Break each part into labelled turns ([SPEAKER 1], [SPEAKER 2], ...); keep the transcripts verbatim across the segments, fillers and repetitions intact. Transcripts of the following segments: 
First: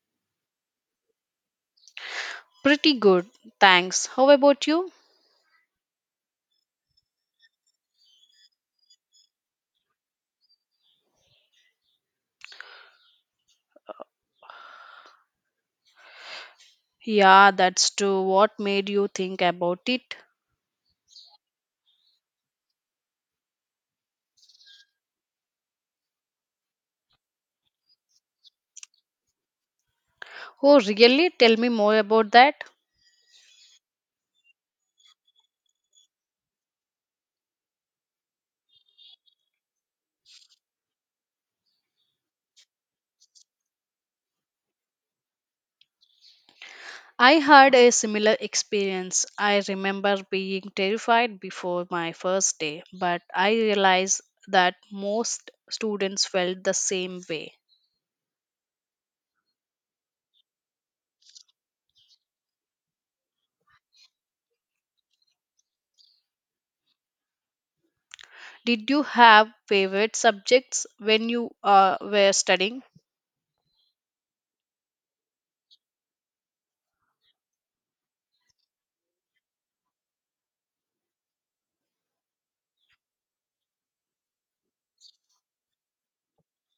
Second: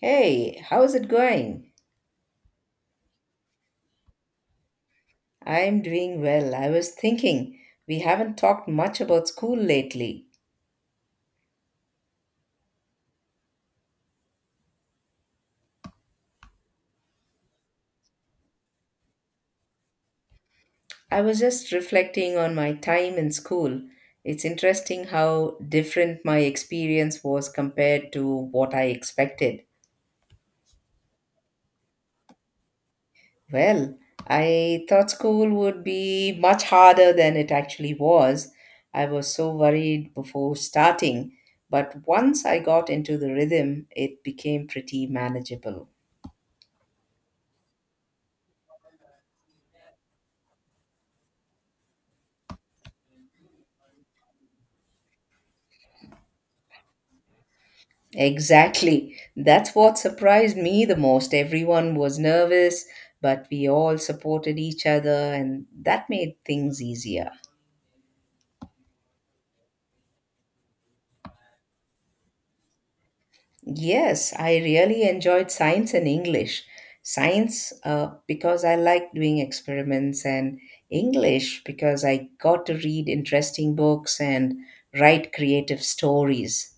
[SPEAKER 1] Hey, how's it going?
[SPEAKER 2] Pretty good, thanks. How about you?
[SPEAKER 1] I'm doing well. I was thinking we haven't talked much about school lately.
[SPEAKER 2] Yeah, that's true. What made you think about it?
[SPEAKER 1] I was just reflecting on my time in school. It's interesting how different my experience was compared to what I expected.
[SPEAKER 2] Oh, really? Tell me more about that.
[SPEAKER 1] Well, I thought school would be much harder than it actually was. I was so worried before starting, but once I got into the rhythm, it became pretty manageable.
[SPEAKER 2] I had a similar experience. I remember being terrified before my first day, but I realized that most students felt the same way.
[SPEAKER 1] Exactly. That's what surprised me the most. Everyone was nervous, but we all supported each other, and that made things easier.
[SPEAKER 2] Did you have favorite subjects when you uh, were studying?
[SPEAKER 1] Yes, I really enjoyed science and English. Science, uh, because I like doing experiments, and English, because I got to read interesting books and write creative stories.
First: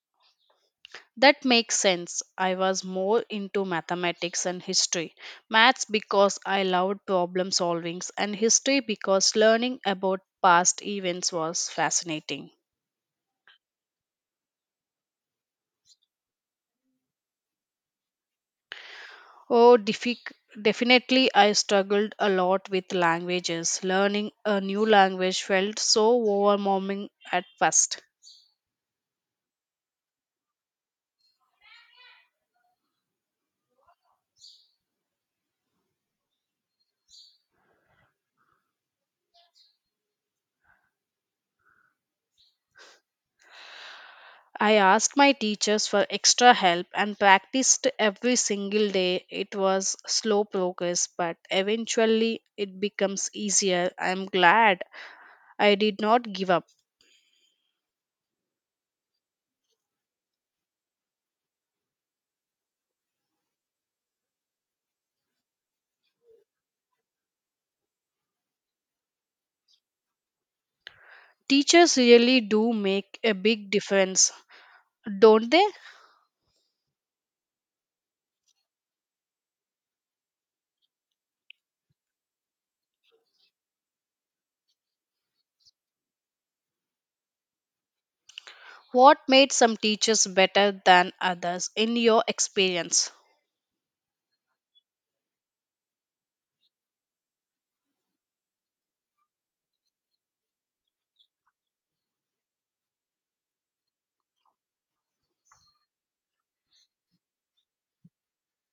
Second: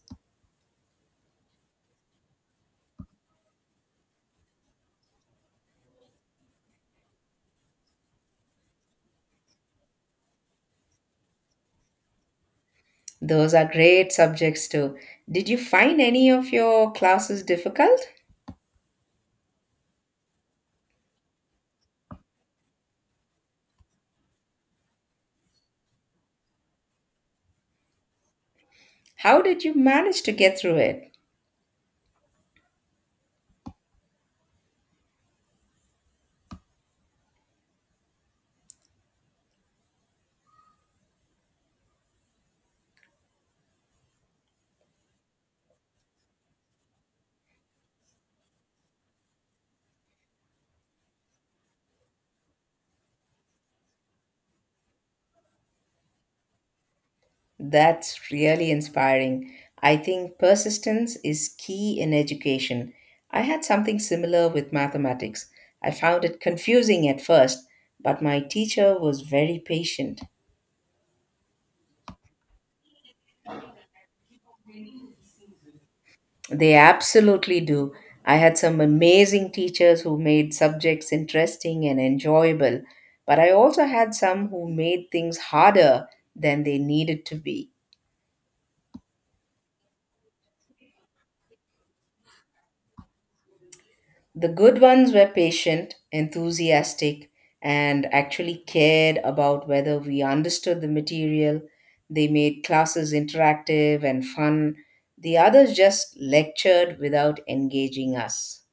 [SPEAKER 2] That makes sense. I was more into mathematics and history. Maths because I loved problem solving and history because learning about past events was fascinating.
[SPEAKER 1] Those are great subjects, too. Did you find any of your classes difficult?
[SPEAKER 2] Oh, defic- Definitely, I struggled a lot with languages. Learning a new language felt so overwhelming at first.
[SPEAKER 1] How did you manage to get through it?
[SPEAKER 2] I asked my teachers for extra help and practiced every single day. It was slow progress, but eventually it becomes easier. I'm glad I did not give up.
[SPEAKER 1] That's really inspiring. I think persistence is key in education. I had something similar with mathematics. I found it confusing at first, but my teacher was very patient.
[SPEAKER 2] Teachers really do make a big difference, don't they?
[SPEAKER 1] They absolutely do. I had some amazing teachers who made subjects interesting and enjoyable, but I also had some who made things harder than they needed to be.
[SPEAKER 2] What made some teachers better than others in your experience?
[SPEAKER 1] The good ones were patient, enthusiastic, and actually cared about whether we understood the material. They made classes interactive and fun. The others just lectured without engaging us.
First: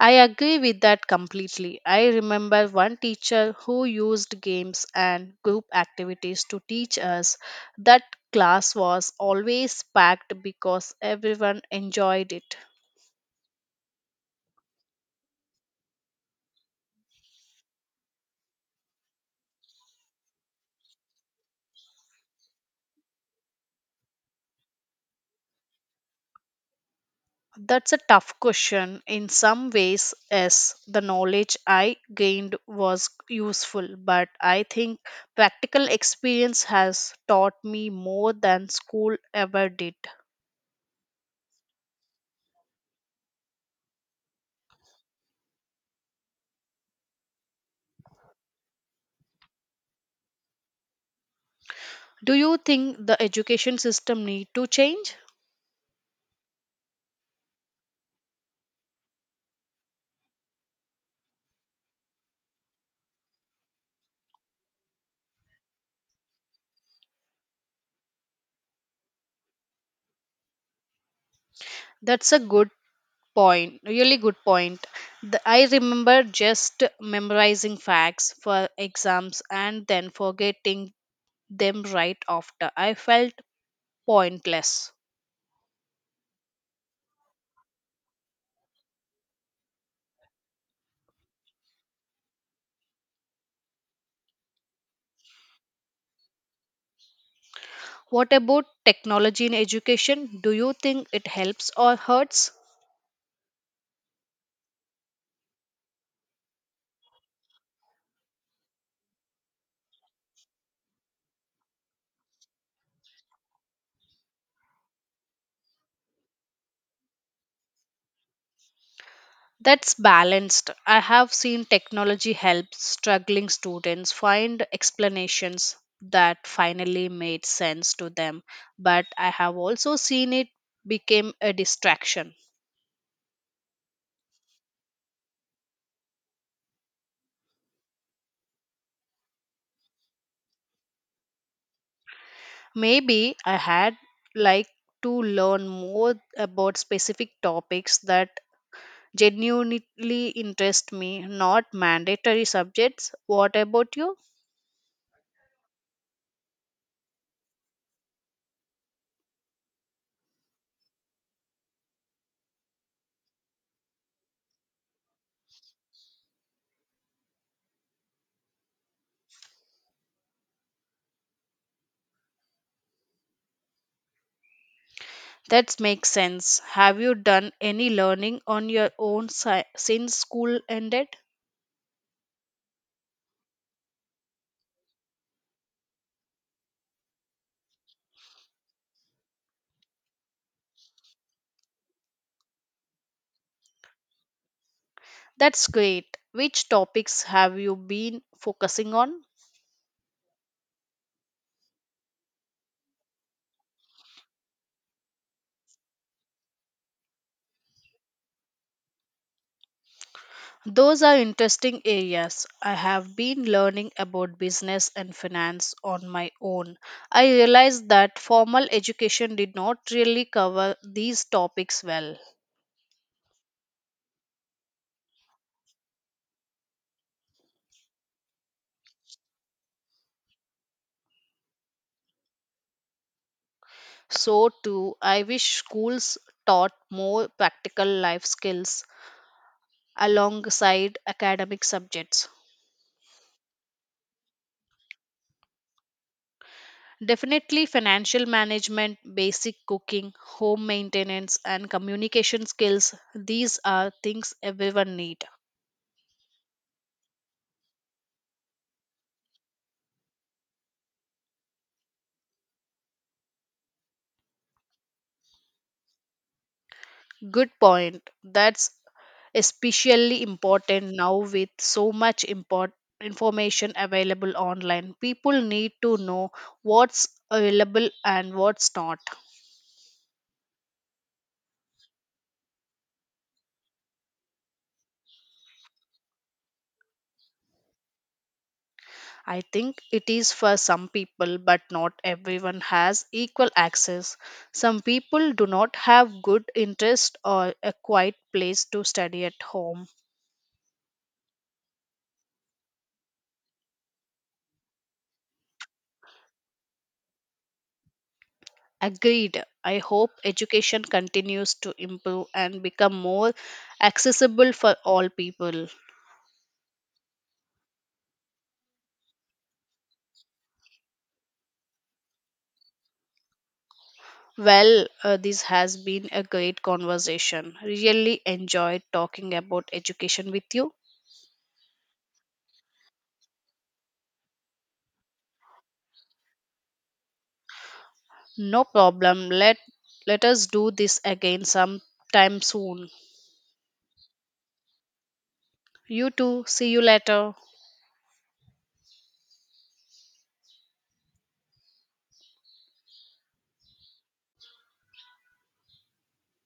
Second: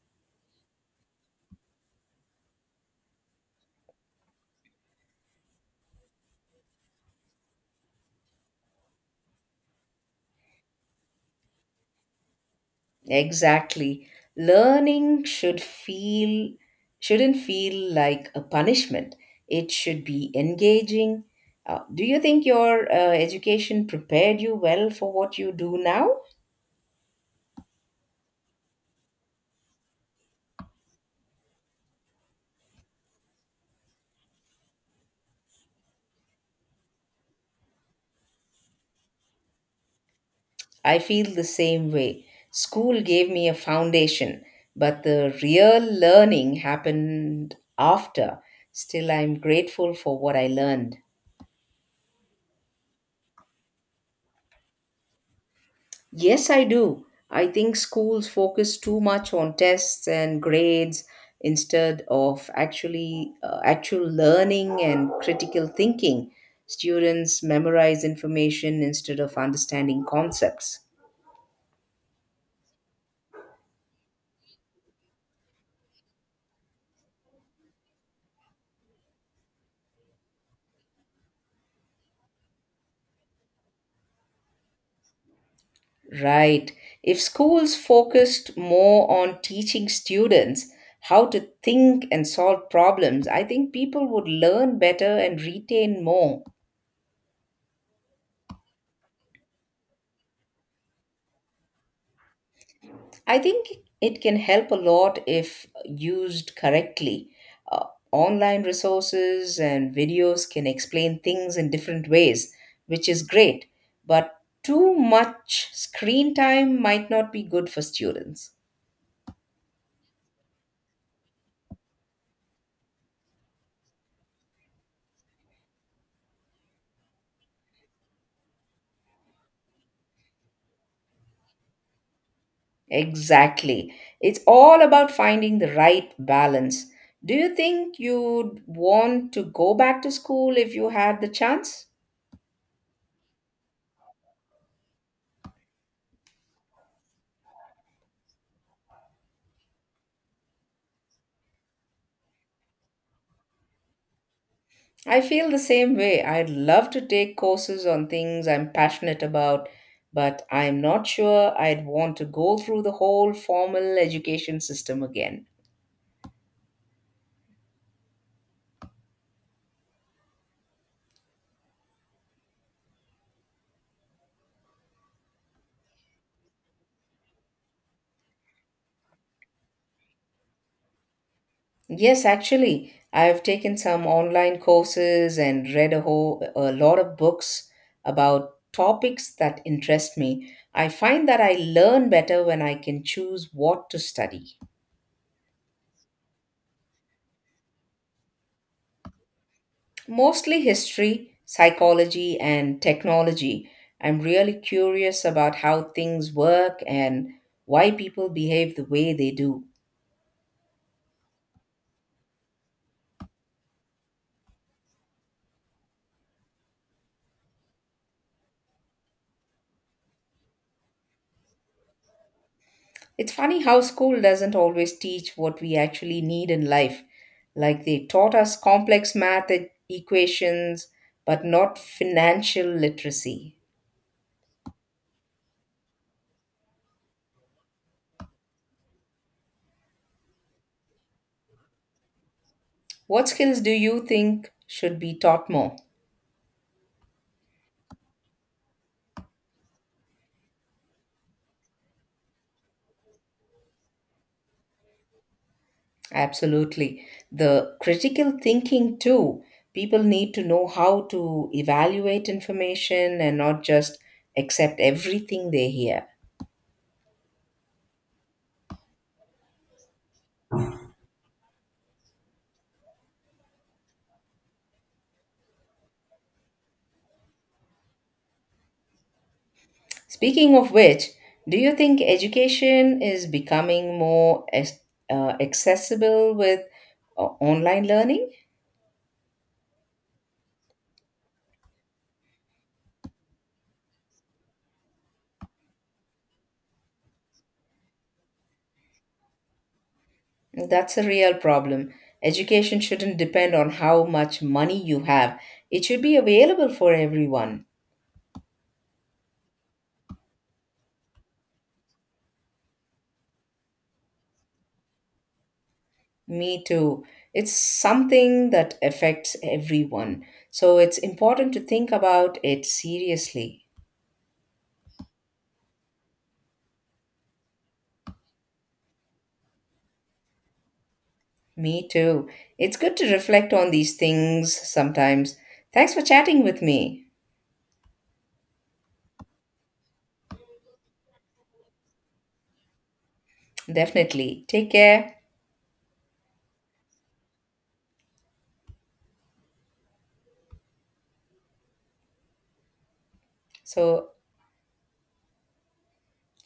[SPEAKER 2] I agree with that completely. I remember one teacher who used games and group activities to teach us that class was always packed because everyone enjoyed it.
[SPEAKER 1] Exactly. Learning should feel Shouldn't feel like a punishment. It should be engaging. Uh, do you think your uh, education prepared you well for what you do now?
[SPEAKER 2] That's a tough question. In some ways, yes, the knowledge I gained was useful, but I think practical experience has taught me more than school ever did.
[SPEAKER 1] I feel the same way. School gave me a foundation, but the real learning happened after. Still, I'm grateful for what I learned.
[SPEAKER 2] Do you think the education system need to change?
[SPEAKER 1] Yes, I do. I think schools focus too much on tests and grades instead of actually uh, actual learning and critical thinking. Students memorize information instead of understanding concepts.
[SPEAKER 2] That's a good point, really good point. The- I remember just memorizing facts for exams and then forgetting them right after. I felt pointless.
[SPEAKER 1] Right. If schools focused more on teaching students how to think and solve problems, I think people would learn better and retain more.
[SPEAKER 2] What about technology in education? Do you think it helps or hurts?
[SPEAKER 1] I think it can help a lot if used correctly. Uh, Online resources and videos can explain things in different ways, which is great, but too much screen time might not be good for students.
[SPEAKER 2] That's balanced. I have seen technology help struggling students find explanations that finally made sense to them, but I have also seen it became a distraction.
[SPEAKER 1] Exactly. It's all about finding the right balance. Do you think you'd want to go back to school if you had the chance?
[SPEAKER 2] Maybe I had like to learn more about specific topics that genuinely interest me, not mandatory subjects. What about you?
[SPEAKER 1] I feel the same way. I'd love to take courses on things I'm passionate about, but I'm not sure I'd want to go through the whole formal education system again.
[SPEAKER 2] That makes sense. Have you done any learning on your own si- since school ended?
[SPEAKER 1] Yes, actually, I have taken some online courses and read a whole a lot of books about topics that interest me. I find that I learn better when I can choose what to study.
[SPEAKER 2] That's great. Which topics have you been focusing on?
[SPEAKER 1] Mostly history, psychology, and technology. I'm really curious about how things work and why people behave the way they do.
[SPEAKER 2] Those are interesting areas. I have been learning about business and finance on my own. I realized that formal education did not really cover these topics well.
[SPEAKER 1] It's funny how school doesn't always teach what we actually need in life. Like they taught us complex math e- equations, but not financial literacy.
[SPEAKER 2] So, too, I wish schools taught more practical life skills alongside academic subjects.
[SPEAKER 1] What skills do you think should be taught more?
[SPEAKER 2] Definitely, financial management, basic cooking, home maintenance, and communication skills, these are things everyone need.
[SPEAKER 1] Absolutely. The critical thinking, too. People need to know how to evaluate information and not just accept everything they hear.
[SPEAKER 2] Good point. That's especially important now. With so much import information available online, people need to know what's available and what's not.
[SPEAKER 1] Speaking of which, do you think education is becoming more as, uh, accessible with uh, online learning?
[SPEAKER 2] I think it is for some people, but not everyone has equal access. Some people do not have good interest or a quiet place to study at home.
[SPEAKER 1] That's a real problem. Education shouldn't depend on how much money you have, it should be available for everyone.
[SPEAKER 2] Agreed. I hope education continues to improve and become more accessible for all people.
[SPEAKER 1] Me too. It's something that affects everyone. So it's important to think about it seriously.
[SPEAKER 2] Well, uh, this has been a great conversation. Really enjoyed talking about education with you.
[SPEAKER 1] Me too. It's good to reflect on these things sometimes. Thanks for chatting with me.
[SPEAKER 2] No problem. Let let us do this again sometime soon.
[SPEAKER 1] Definitely. Take care.
[SPEAKER 2] You too. See you later.
[SPEAKER 1] So,